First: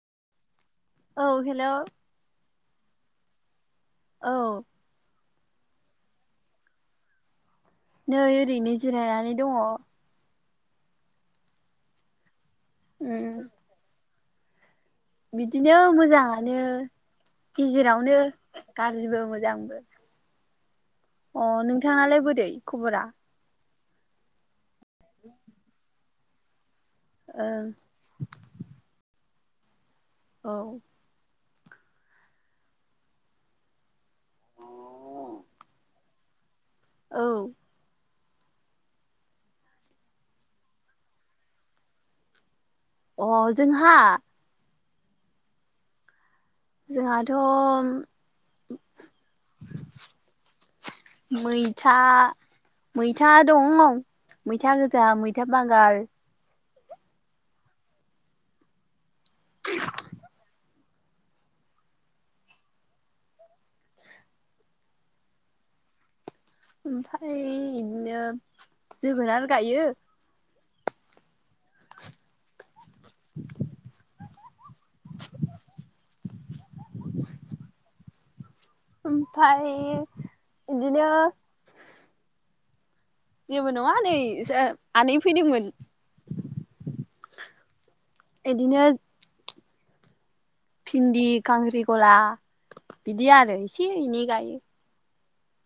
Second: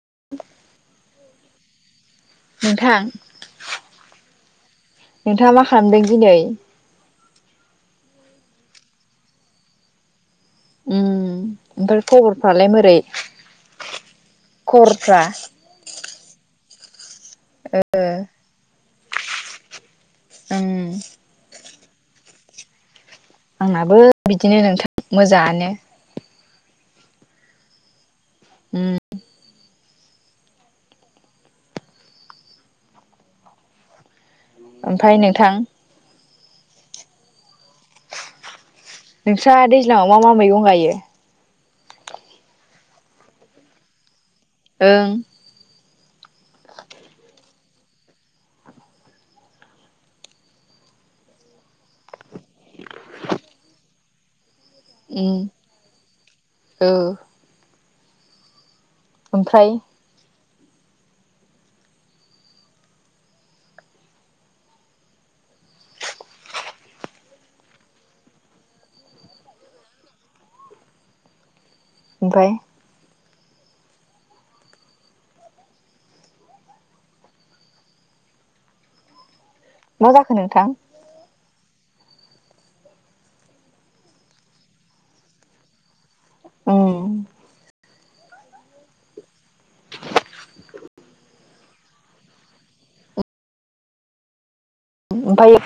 [inaudible] औ हेल' नोंथां? औ। नोंथाङा मा खालामदों दिनै? नै ओरैनो जिरायनानै दङ'। उम ओमफ्राय खबरफ्रालाय बोरै? उम बिदिनो मोजाङानो गेजेरावनो। गाज्रिबो मोजांबो। उम। अ नोंथाङालाय बोरै खबरा? आंनाबो बिदिनो नोंथां मोजाङानो। ओ उम। औ। ओमफ्राय नोंथां औ। नोंस्रा दैज्लांआव मा मा मैगं गायो? अ जोंहा ओं। जोंहाथ' मैथा मैथा दङ' मैथा गोजा, उम मैथा बांगाल औ। ओमफ्राय ओमफाय इदनो जोगोनार गायो ओमफाय [unintelligible] ओमफाय मा जाखो नोंथां इदिनो जेबो नङा नै जा आनै फैदोंमोन। उम एदिनो [unintelligible] भिन्दि खांख्रि गला बिदि आरो एसे इनै गायो। ओमफाय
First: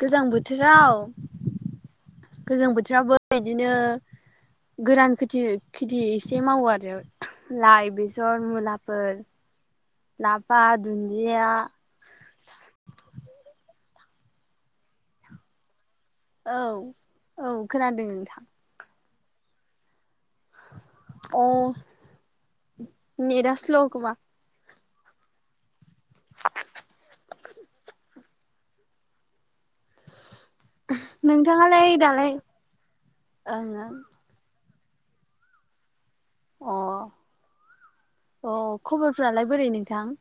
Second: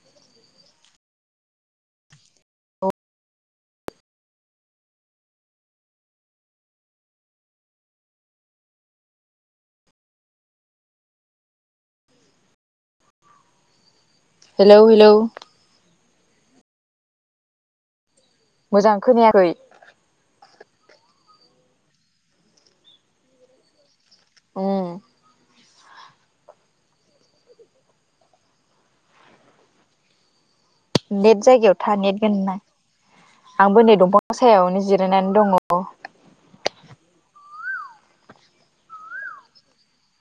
गोजां बोथोराव गोजां बोथोरावबो बिदिनो गोरान फिथि खेथि एसे मावो आरो लाइ बिसर मुलाफोर लाफा दुन्दिया हेलौ हेलौ। औ औ खोनादों नोंथा। दां खोनाखै। अ नेटआ स्ल' खोमा। उम नेट जायगायाव नोंथाङालाय था नेट दालाय गोनां ओं आंबो नै दंफां सायावनो जिरायनानै दङ। अ अ खबरफ्रालाय बोरै नोंथां?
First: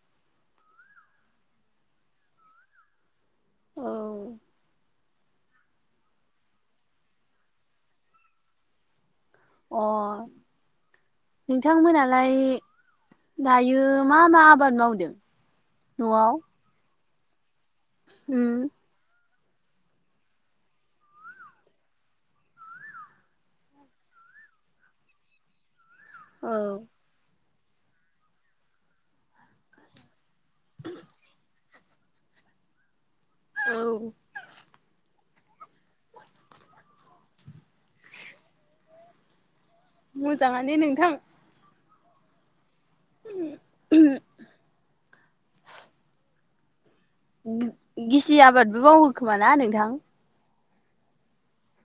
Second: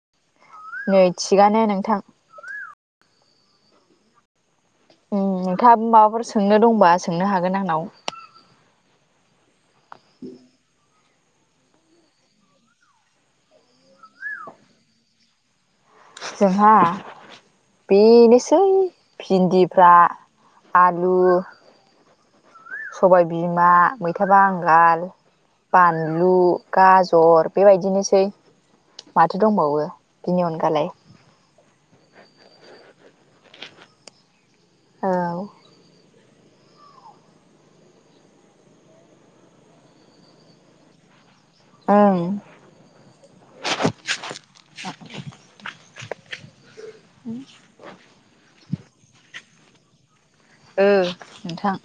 नै थिगानो नोंथां। औ उ नोंथाबो माबाफोर सोंनो दंबा सोंनो हागोन आंनाव। अ नोंथांमोनालाय दायो मा मा आबाद मावदों? न'आव जोहा उम बेनोसै भिन्दिफ्रा आलु सबाय बिमा मैथा बांगाल बानलु औ गाजर बेबायदिनोसै माथो दंबावो बेनि अनगालाय। औ आव मोजाङानो नोंथां। औ गि गिसि आबादबो मावहोखोम ना नोंथां? ओ नोंथां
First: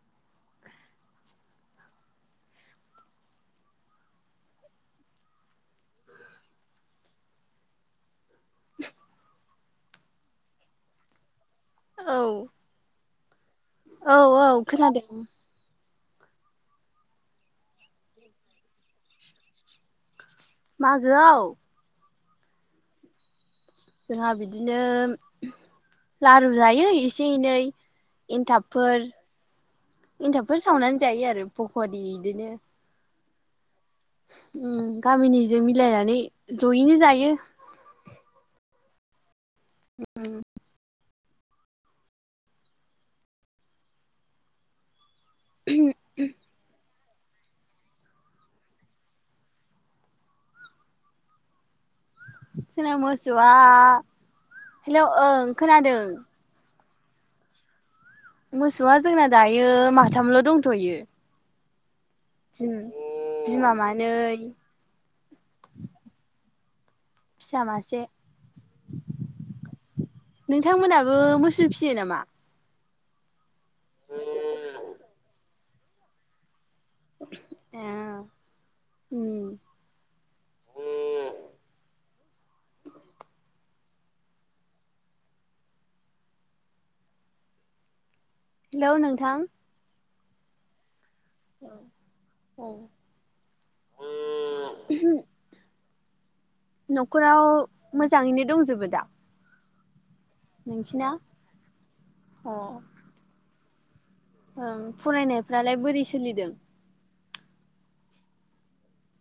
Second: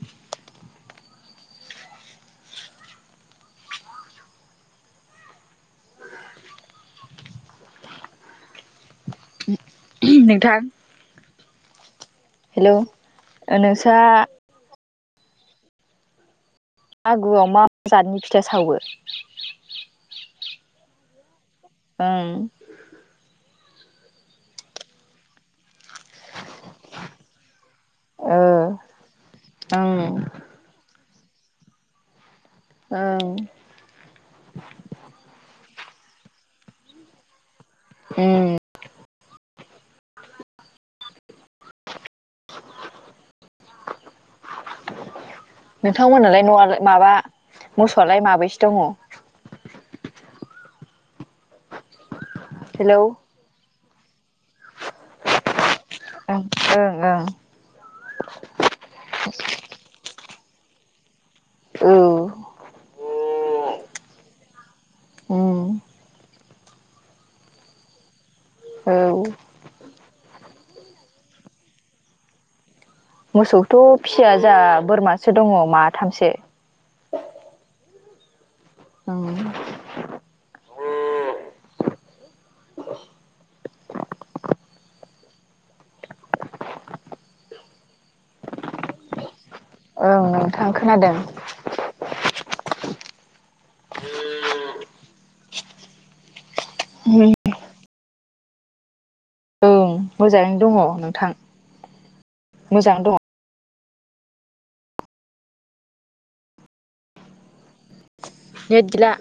नों नोंथां औ हेल' औ औ खोनादों आगुआव मा जातनि फिथा सावो? मागोआव ओं जोंहा बिदिनो म लारु जायो एसे एनै ओ एन्थाबफोर ओं एन्थाबफोर सावनानै जायो आरो पक'रि इदिनो। ओं उ गामिनिजों मिलायनानै जयैनो जायो। उम उम नोंथांमोनालाय न'आलाय माबा मोसौवालाय माबैसो दङ? जोंना हेलौ मोसौवा हिलौ ओं खोनादों। ओं ओं ओं। मोसौवा जोंना दायो माथामल' दंथ'यो। बि बिमा मानै उम। फिसा मासे। औ नोंथांमोनाबो मोसौ फियो नामा? मोसौथ' फिसिया जाहा बोरमासो दङ माथामसो। ए उम। [inaudible] हिलौ नोंथां आं खोनादों ‌। [unintelligible] न'खराव मोजाङैनो दंजोबो दा? ओं मोजाङैनो दङ नोंसिना? नोंथां अ मोजाङै दङ। ओं फरायनायफ्रालाय बोरै सोलिदों? नेट गैला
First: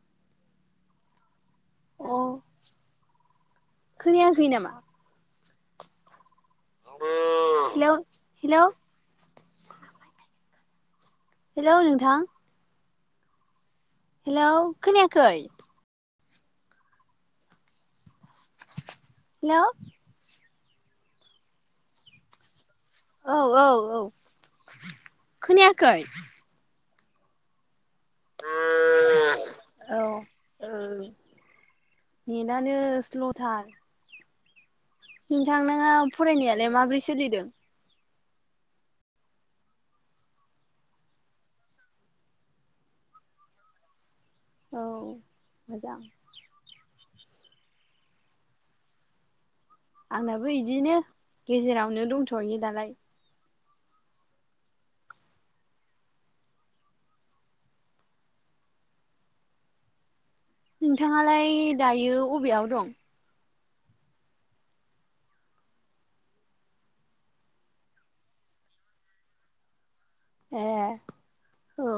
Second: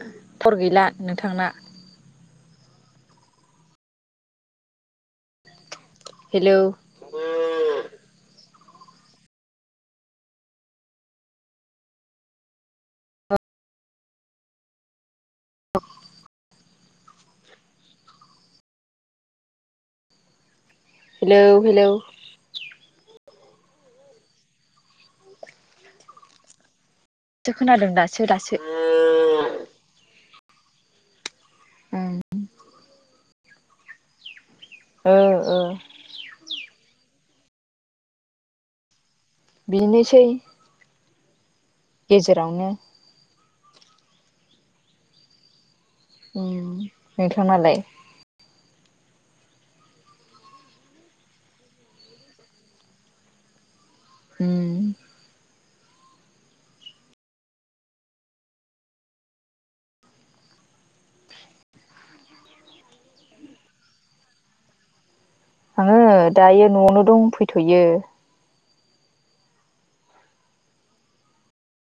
टावार गैला नोंथांना। अ खोनायाखै नामा? हेलौ हिलौ हेलौ नोंथां हेलौ खोनायाखै? [inaudible] हेलौ हेलौ हेलौ औ औ औ खोनायाखै? दासो खोनादों दासो दासो। औ नेटानो स्ल'थार। ओ नोंथां ओ नोङा फरायनायालाय माबोरै सोलिदों? बेनोसै। गेजेरावनो। औ मोजां। उम नोंथांनालाय? आंनाबो इदिनो गेजेरावनो दंथ'यो दालाय। उमह ‌। नोंथाङालाय दायो अबेयाव दं? आङो दायो न'वावनो दंफैथ'यो। ए औ।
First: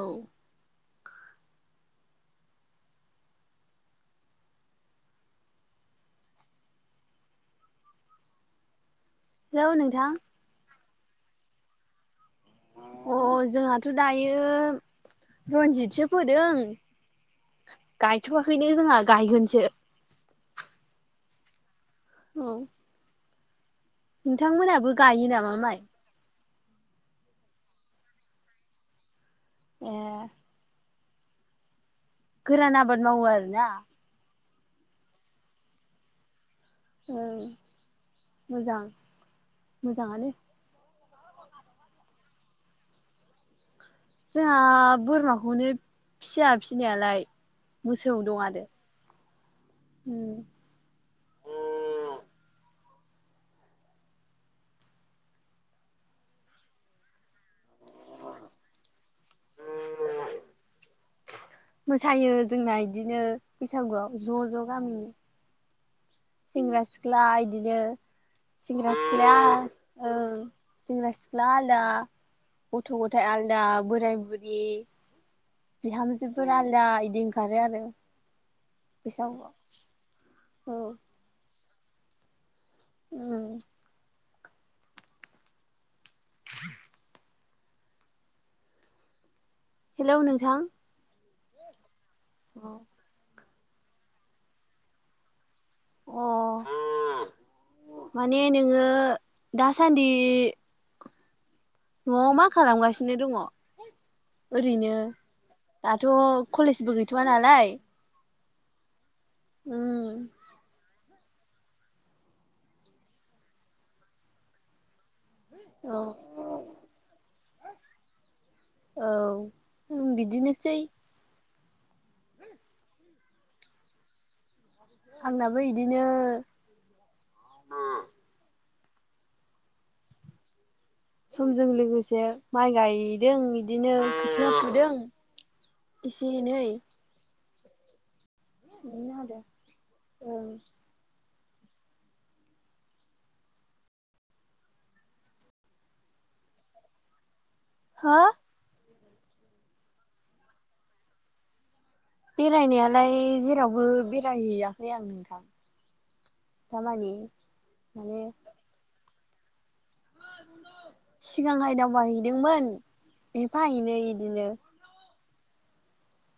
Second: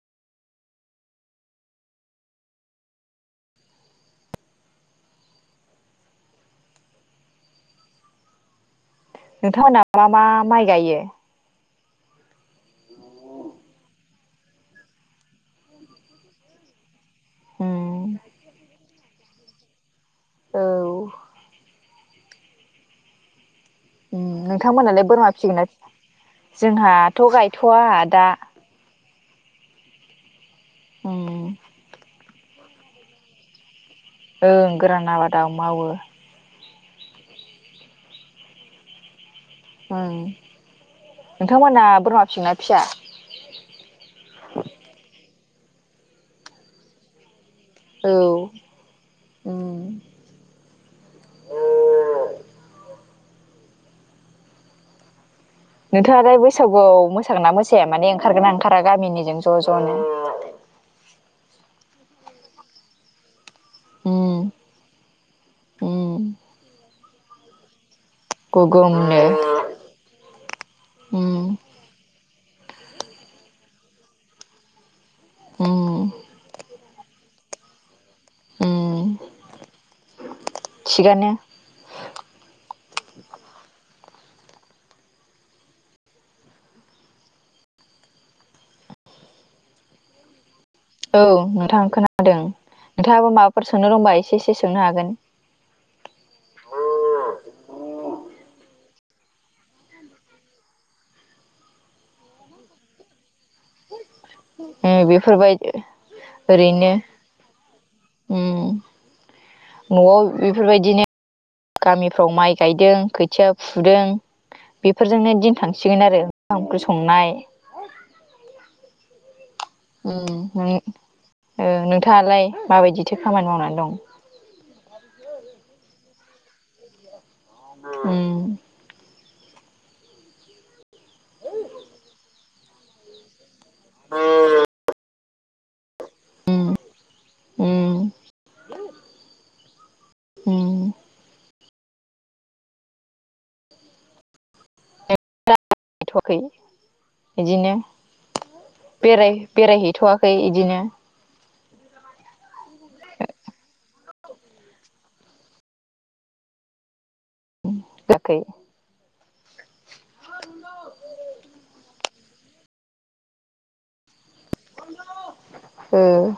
हेलौ नोंथांमोनहा मा नोंथां मा माइ गायो? अ जोंहाथ' दायो रन्जितसो फोदों उम गायथ'वाखैनो जोंहा गायगोनसो। औ। औ ‌। उम नोंथांमोनहालाय गायो बोरमा नामा फिगोनना माइ फिया? जोंहाथ' गायथ'वा दा ए। उम। गोरान आबाद मावो आरो ना? ओं गोरान आबादाव मावो। औ मोजां उम मोजाङानो। नोंथांमोना बोरमा फिसियोना फिया? जोंहा बोरमाखौनो फिया फिनायालाय। औ मोसौ दं आरो। उम नोंथाङालाय बैसागुयाव मोसायोना मोसाया माने ओंखारगोना ओंखारा गामिनिजों ज' ज'नो? [inaudible] मोसायो जोंना इदिनो बैसागुयाव उम ज' ज' गामिनि। उम सेंग्रा सिख्ला बिदिनो। सेंग्रा गुगुमनो सिख्लाया औ सेंग्रा उम सिख्ला आलदा। गथ' गथाइ आलदा बोराय बुरि उम बिहामजोफोर आलदा इदि। ओंखारो आरो उम बैसागुयाव औ। थिगानो औ। [inaudible] हेल' नोंथां। औ नोंथां खोनादों नोंथाङाबो माबाफोर सोंनो दंबा एसे एसे सोंनो हागोन। अ। माने नोङो दासानदि न'याव मा खालामगासिनो दङ उम ओरैनो बेफोरबायदि दाथ' कलेजबो ओरैनो गैथ'वा नालाय उम न'आव उम बेफोरबायदिनो गामिफ्राव माइ गायदों खोथिया फुदों बे बेफोरजोंनो दिन औ थांसिगोन आरो ओंखाम ओंख्रि संनाय औ उम ओम बिदिनोसै नोंथाङालाय माबायदिथो खामानि मावनानै दं आंनाबो बिदिनो ओम समजों लोगोसे माइ गायदों बिदिनो खोथिया फुदों एसे एनै ओम न'नि उम औ गायथ'याखै बिदिनो हो बेराय बेरायहैथ'वाखै बिदिनो बेरायनायालाय जेरावबो बेरायहैयाखै आं नोंथां दामानि माने जाखै सिगांहाय दावबाय हैदोंमोन एफा एनै बिदिनो औ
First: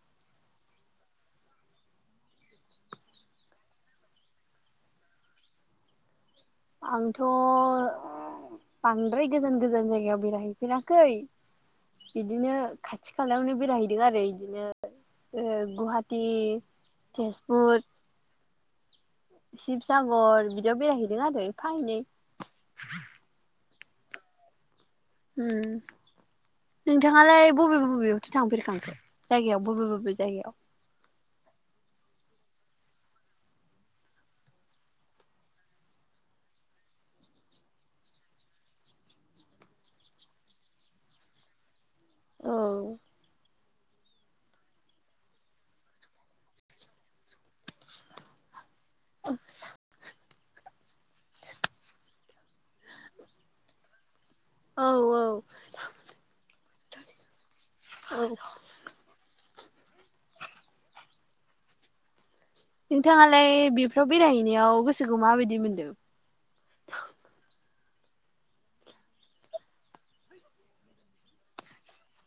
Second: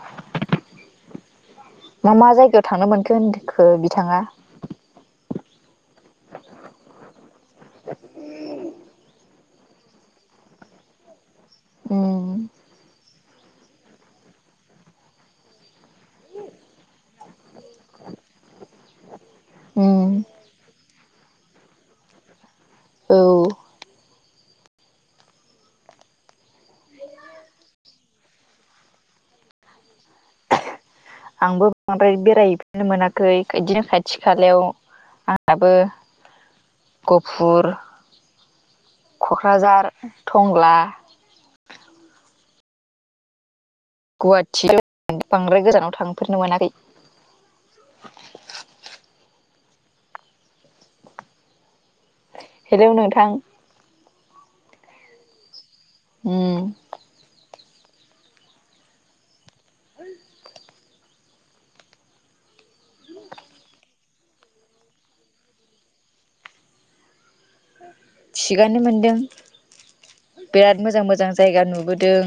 मा मा जायगायाव थांनो मोनखो होनखो बिथाङा आंथ' बांद्राय गोजान गोजान जायगायाव बेरायहैफेराखै उम बिदिनो खाथि खालावनो बेरायहैदों आरो बिदिनो ओ गुवाहाटी तेजपुर उम शिबसागर बिदियाव बेरायहैदों आरो एफा एनै औ ओम नोंथाङालाय बबे बबेयावथो थांफेरखो जायगायाव बबे बबे जायगायाव आंबो बांद्राय बेरायहैफेरनो मोनाखै बिदिनो खाथि खालायाव। आंहाबो गहपुरनि क'क्राझार टंला औ गुवाहाटियाव बांद्राय गोजानाव थांफेरनो मोनाखै। [inaudible] औ। हेलौ नोंथां। औ औ। उम। औ। है। नोंथाङालाय बेफोराव बेरायहैनायाव गोसोखौ माबायदि मोनदों। थिगानो मोनदों। बिराद मोजां मोजां जायगा नुबोदों।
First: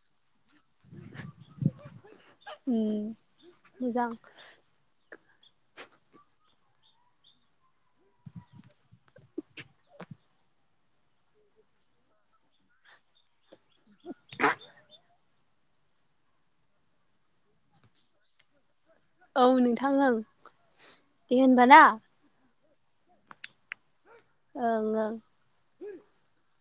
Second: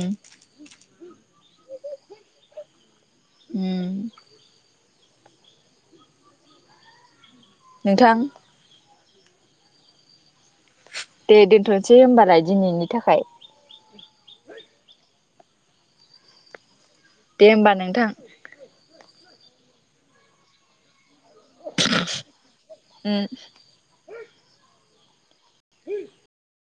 उम उम मोजां। नोंथां। दे दोनथ'सै हबालाय दिनैनि थाखाय। दे होमबा नोंथां। औ नोंथां ओं दे होनब ना। उम। ओं ओं। [unintelligible]